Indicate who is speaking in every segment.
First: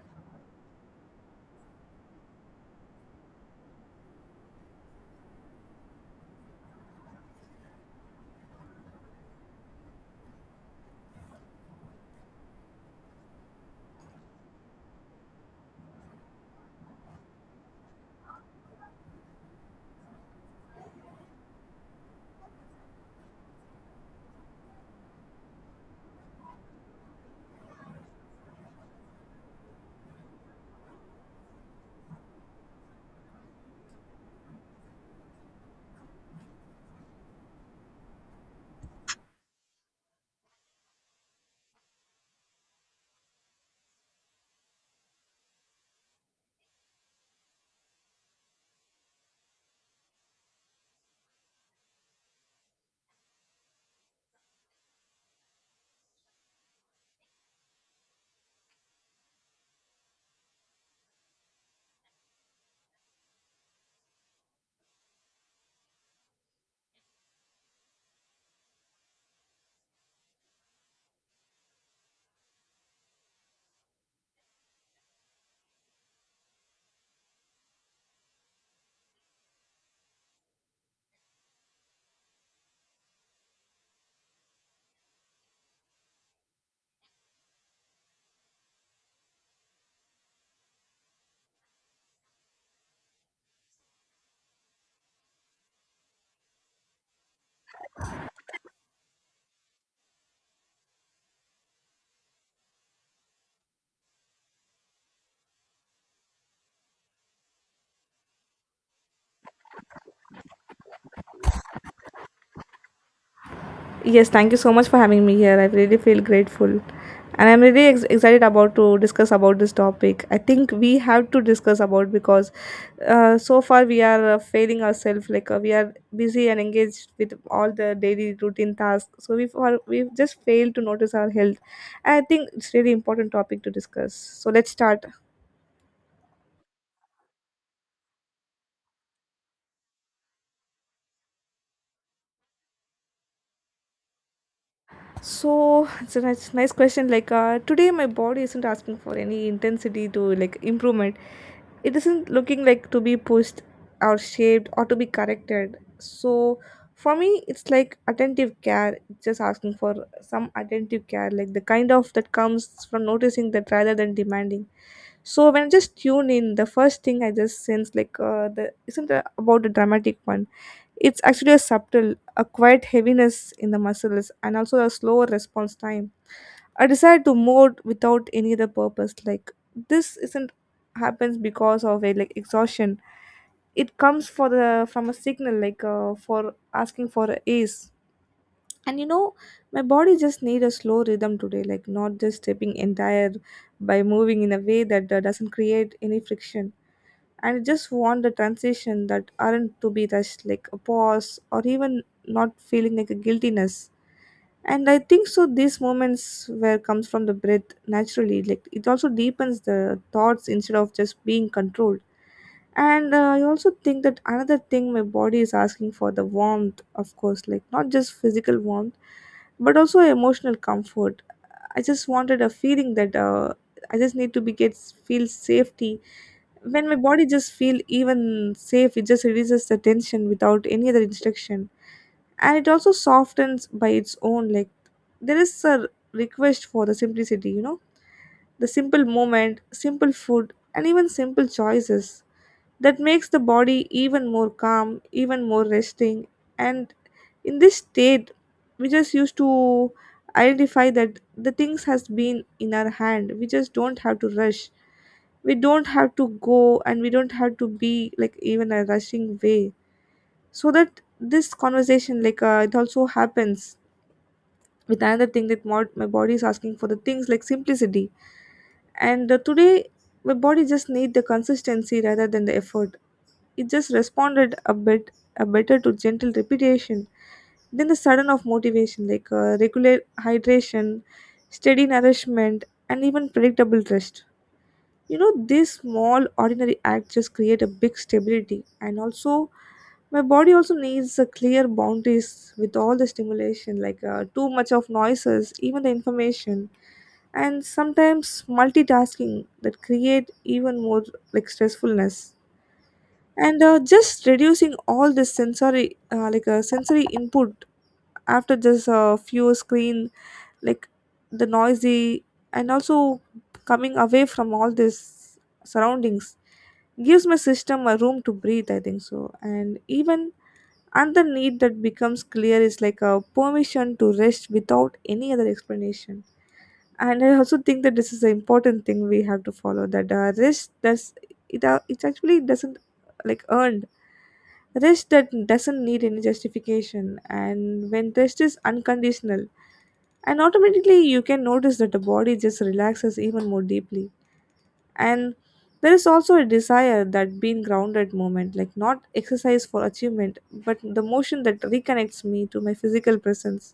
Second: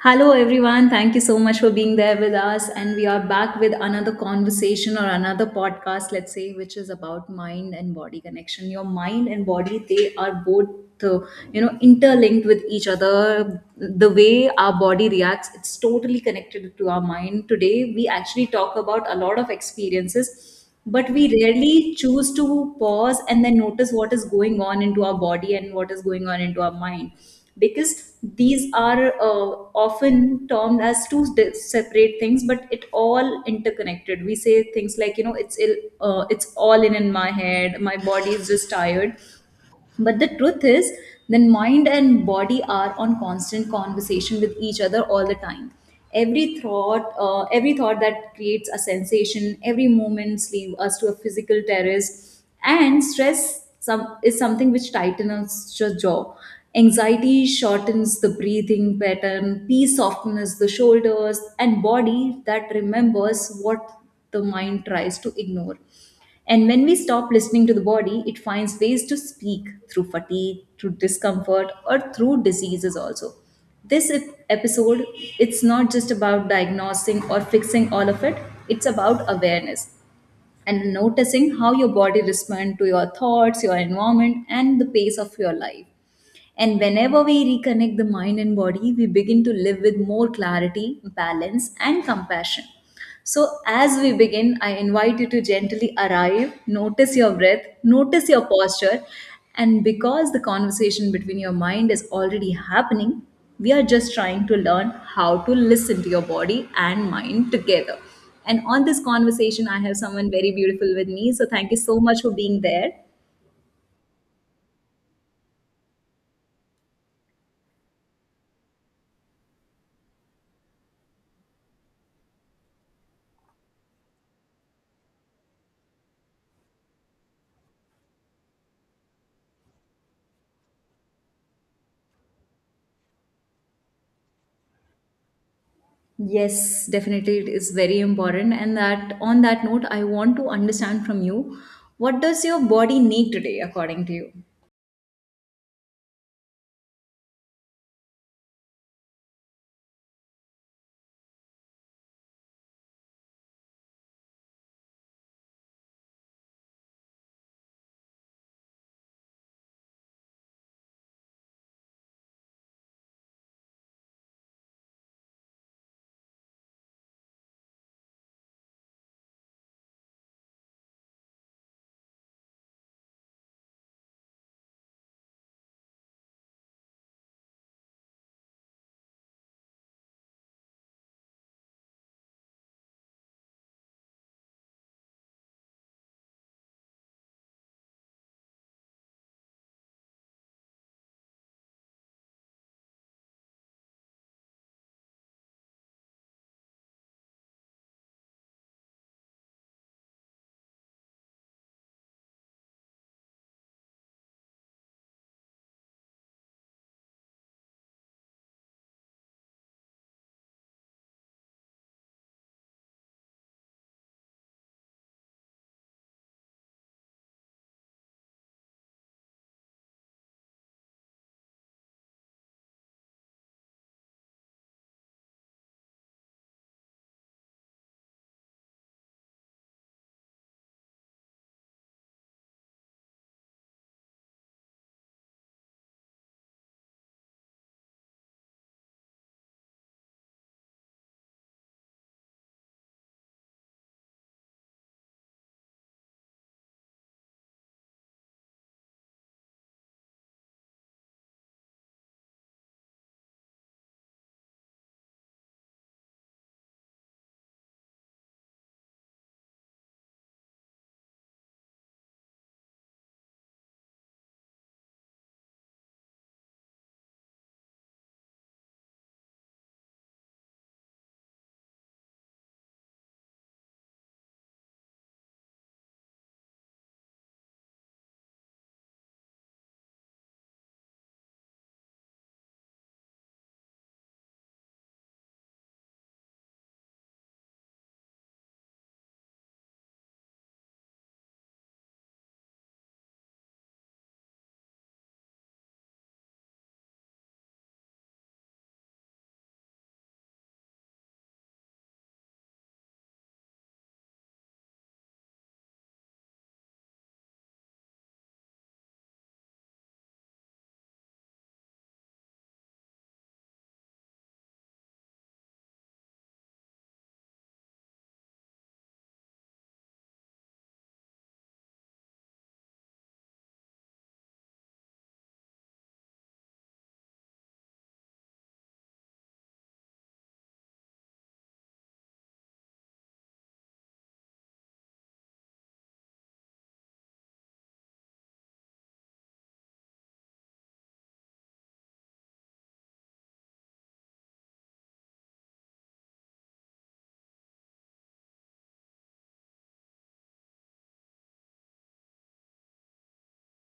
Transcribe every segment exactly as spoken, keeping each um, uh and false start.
Speaker 1: Hello, everyone. Thank you so much for being there with us. And we are back with another conversation or another podcast, let's say, which is about mind and body connection. Your mind and body, they are both. Uh, you know interlinked with each other, the way our body reacts, it's totally connected to our mind. Today we actually talk about a lot of experiences, but we rarely choose to pause and then notice what is going on into our body and what is going on into our mind, because these are uh, often termed as two di- separate things, but it all interconnected. We say things like you know it's ill, uh, it's all in in my head, my body is just tired, but the truth is, then mind and body are on constant conversation with each other all the time. Every thought, uh, every thought that creates a sensation, every moment leads us to a physical terrace, and stress some is something which tightens your jaw. Anxiety shortens the breathing pattern, peace softens the shoulders, and body that remembers what the mind tries to ignore. And when we stop listening to the body, it finds ways to speak through fatigue, through discomfort, or through diseases also. This ep- episode, it's not just about diagnosing or fixing all of it, it's about awareness and noticing how your body responds to your thoughts, your environment, and the pace of your life. And whenever we reconnect the mind and body, we begin to live with more clarity, balance, and compassion. So, as we begin, I invite you to gently arrive, notice your breath, notice your posture, and because the conversation between your mind is already happening, we are just trying to learn how to listen to your body and mind together. And on this conversation, I have someone very beautiful with me. So thank you so much for being there.
Speaker 2: Yes, thank you so much for having me here. I really feel grateful. And I'm really ex- excited about to discuss about this topic. I think we have to discuss about because uh, so far we are uh, failing ourselves. Like uh, we are busy and engaged with all the daily routine tasks. So we for we just fail to notice our health. I think it's really important topic to discuss. So let's start.
Speaker 1: Yes, definitely it is very important. And that on that note, I want to understand from you, what does your body need today, according to you?
Speaker 2: So it's a nice, nice question. Like uh, today, my body isn't asking for any intensity to like improvement. It isn't looking like to be pushed or shaped or to be corrected. So for me, it's like attentive care. It's just asking for some attentive care, like the kind of that comes from noticing that rather than demanding. So when I just tune in, the first thing I just sense like uh, the isn't a- about the dramatic one, it's actually a subtle, a quiet heaviness in the muscles and also a slower response time. A desire to move without any other purpose. Like this isn't happens because of a like exhaustion. It comes for the from a signal like uh, for asking for a ace. And you know, my body just need a slow rhythm today, like not just stepping entire by moving in a way that uh, doesn't create any friction and just want the transition that aren't to be rushed like a pause or even not feeling like a guiltiness. And I think so these moments where comes from the breath naturally, like it also deepens the thoughts instead of just being controlled. And uh, I also think that another thing my body is asking for the warmth of course, like not just physical warmth but also emotional comfort. I just wanted a feeling that uh, I just need to be get feel safety. When my body just feel even safe, it just releases the tension without any other instruction, and it also softens by its own. Like there is a request for the simplicity. You know the simple moment, simple food, and even simple choices that makes the body even more calm, even more resting. And in this state we just used to identify that the things has been in our hand. We just don't have to rush, we don't have to go, and we don't have to be like even a rushing way. So that this conversation like uh, it also happens with another thing that mod- my body is asking for the things like simplicity. And uh, today my body just need the consistency rather than the effort. It just responded a bit a better to gentle repetition than the sudden of motivation, like uh, regular hydration, steady nourishment, and even predictable rest. You know these small ordinary acts just create a big stability. And also my body also needs a clear boundaries with all the stimulation, like uh, too much of noises, even the information, and sometimes multitasking that create even more like stressfulness. And uh, just reducing all this sensory uh, like uh, sensory input after just a uh, few screen, like the noisy, and also coming away from all this surroundings gives my system a room to breathe, I think so. And even another need that becomes clear is like a permission to rest without any other explanation. And I also think that this is an important thing we have to follow, that uh, rest does it uh, it actually doesn't like earned. Rest that doesn't need any justification, and when rest is unconditional, and automatically you can notice that the body just relaxes even more deeply. And there is also a desire that being grounded moment, like not exercise for achievement but the motion that reconnects me to my physical presence.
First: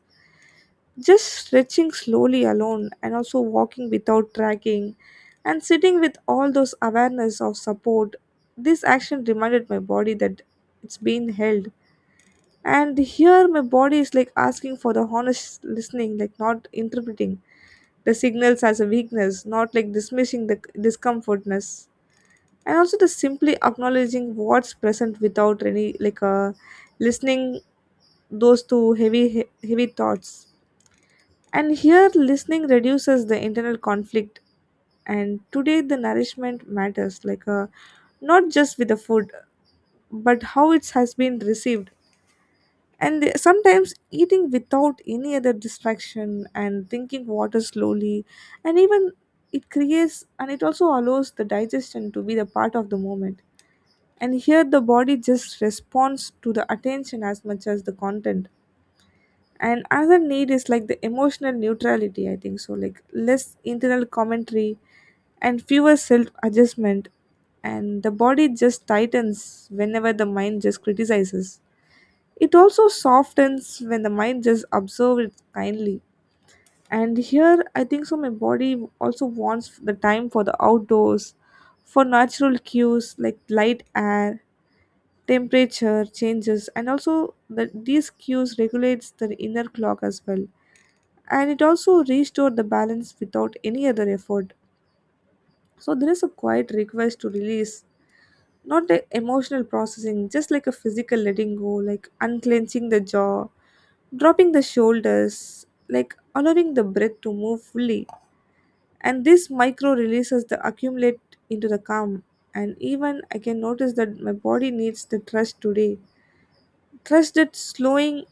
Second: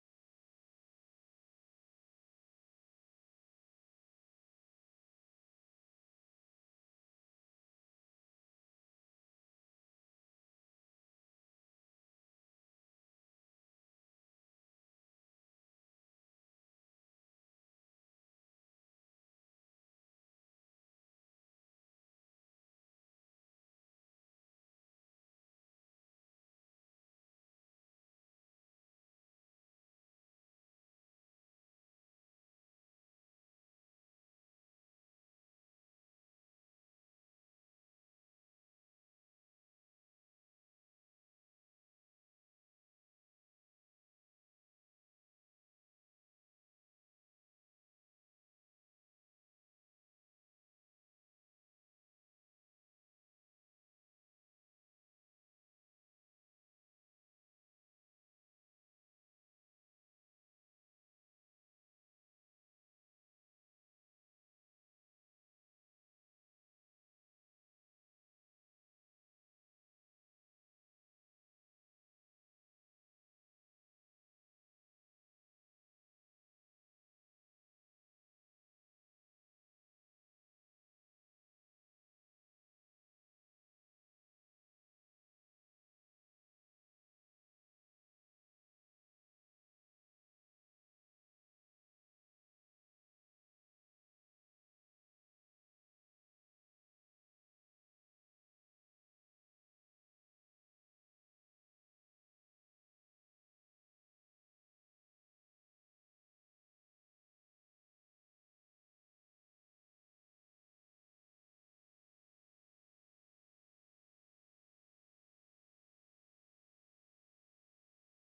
Speaker 2: Just stretching slowly alone, and also walking without tracking, and sitting with all those awareness of support. This action reminded my body that it's being held. And here my body is like asking for the honest listening, like not interpreting the signals as a weakness, not like dismissing the discomfortness, and also the simply acknowledging what's present without any like uh, listening those two heavy he- heavy thoughts. And here listening reduces the internal conflict. And today the nourishment matters, like uh, not just with the food but how it has been received. And the- sometimes eating without any other distraction and drinking water slowly, and even it creates and it also allows the digestion to be the part of the moment. And here the body just responds to the attention as much as the content. And another need is like the emotional neutrality, I think so, like less internal commentary and fewer self adjustment. And the body just tightens whenever the mind just criticizes. It also softens when the mind just observes it kindly. And here I think so my body also wants the time for the outdoors, for natural cues like light, air, temperature changes, and also the, these cues regulates the inner clock as well, and it also restore the balance without any other effort. So there is a quiet request to release, not the emotional processing, just like a physical letting go, like unclenching the jaw, dropping the shoulders, like allowing the breath to move fully. And this micro releases the accumulate into the calm. And even I can notice that my body needs the trust today. Trust that slowing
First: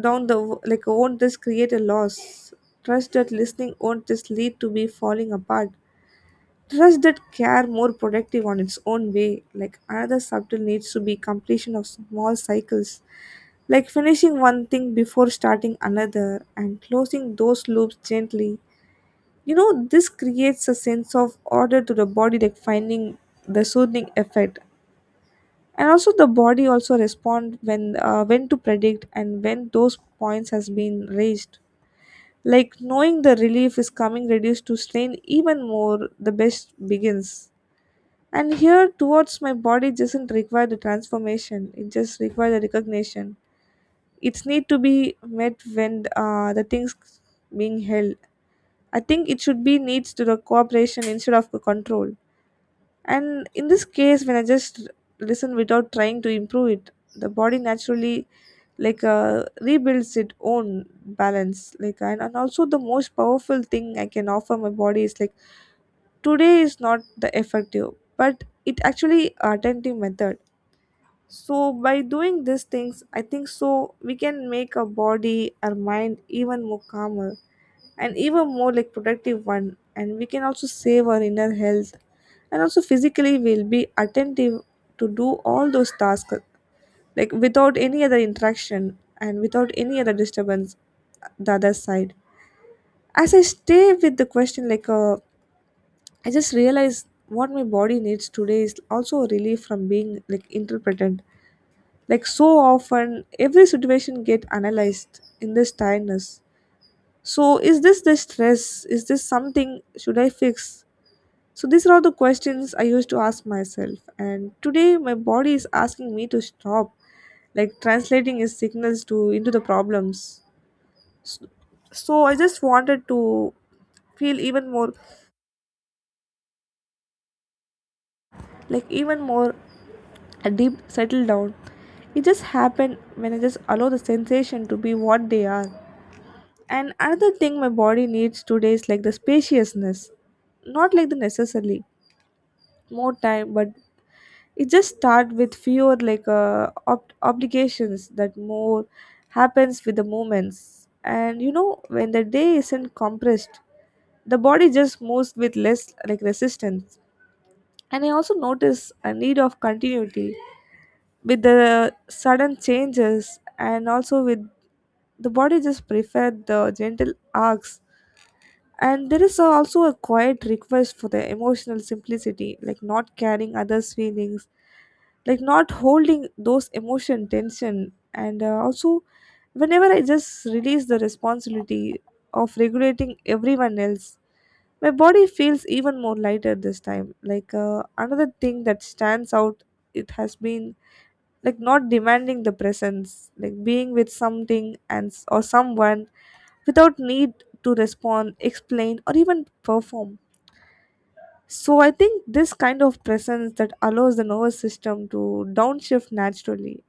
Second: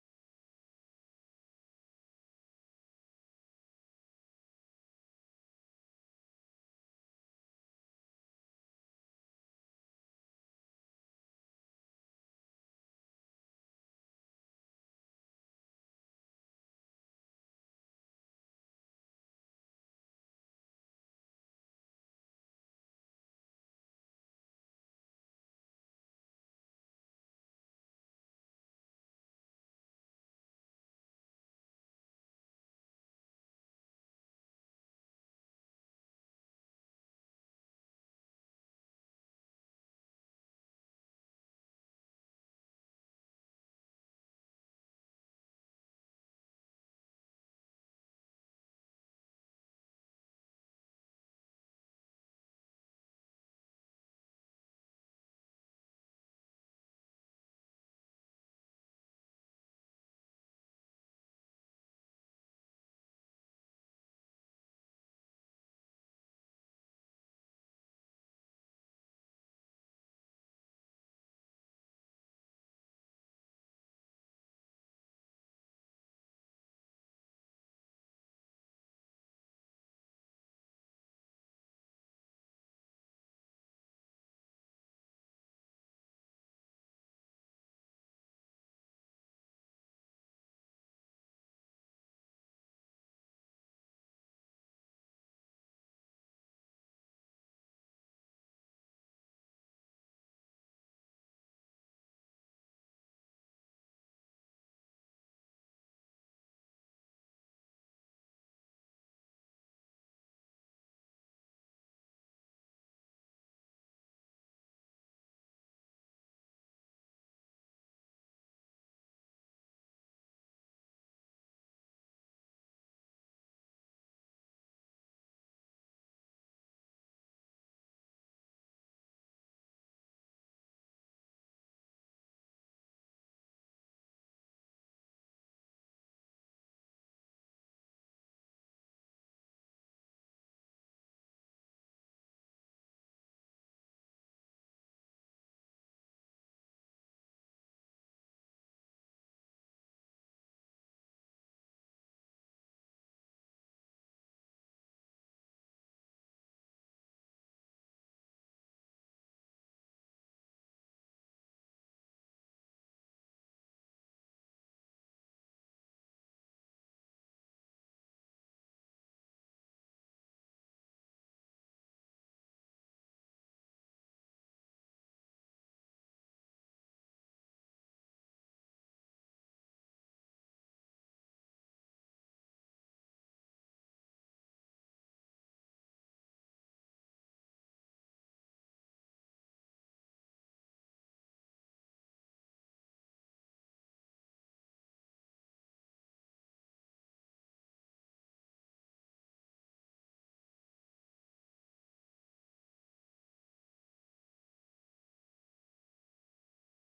Speaker 2: down the w- like won't this create a loss. Trust that listening won't this lead to be falling apart. Trust that care more productive on its own way. Like another subtle needs to be completion of small cycles, like finishing one thing before starting another, and closing those loops gently. You know, this creates a sense of order to the body, like finding the soothing effect. And also the body also respond when uh, when to predict and when those points has been raised, like knowing the relief is coming reduced to strain even more the best begins. And here towards my body doesn't require the transformation, it just requires the recognition. It's need to be met when uh, the things being held. I think it should be needs to the cooperation instead of the control. And in this case, when I just listen without trying to improve it, the body naturally like uh, rebuilds its own balance. Like and, and also the most powerful thing I can offer my body is like today is not the effective, but it actually attentive method. So by doing these things, I think so we can make our body, our mind even more calmer and even more like productive one, and we can also save our inner health, and also physically we'll be attentive to do all those tasks like without any other interaction and without any other disturbance. The other side, as I stay with the question like uh, I just realize what my body needs today is also a relief from being like interpreted, like so often every situation get analyzed in this tiredness. So is this the stress, is this something should I fix? So these are all the questions I used to ask myself, and today my body is asking me to stop like translating its signals to into the problems. So, so I just wanted to feel even more like even more a deep settle down. It just happened when I just allow the sensation to be what they are. And another thing my body needs today is like the spaciousness. Not like the necessarily more time, but it just start with fewer like uh, ob- obligations that more happens with the moments. And you know when the day isn't compressed, the body just moves with less like resistance. And I also notice a need of continuity with the sudden changes, and also with the body just prefer the gentle arcs. And there is also a quiet request for the emotional simplicity, like not carrying others feelings, like not holding those emotion tension. And uh, also whenever I just release the responsibility of regulating everyone else, my body feels even more lighter this time. Like uh, another thing that stands out, it has been like not demanding the presence, like being with something and or someone without need to respond, explain, or even perform. So I think this kind of presence that allows the nervous system to downshift naturally.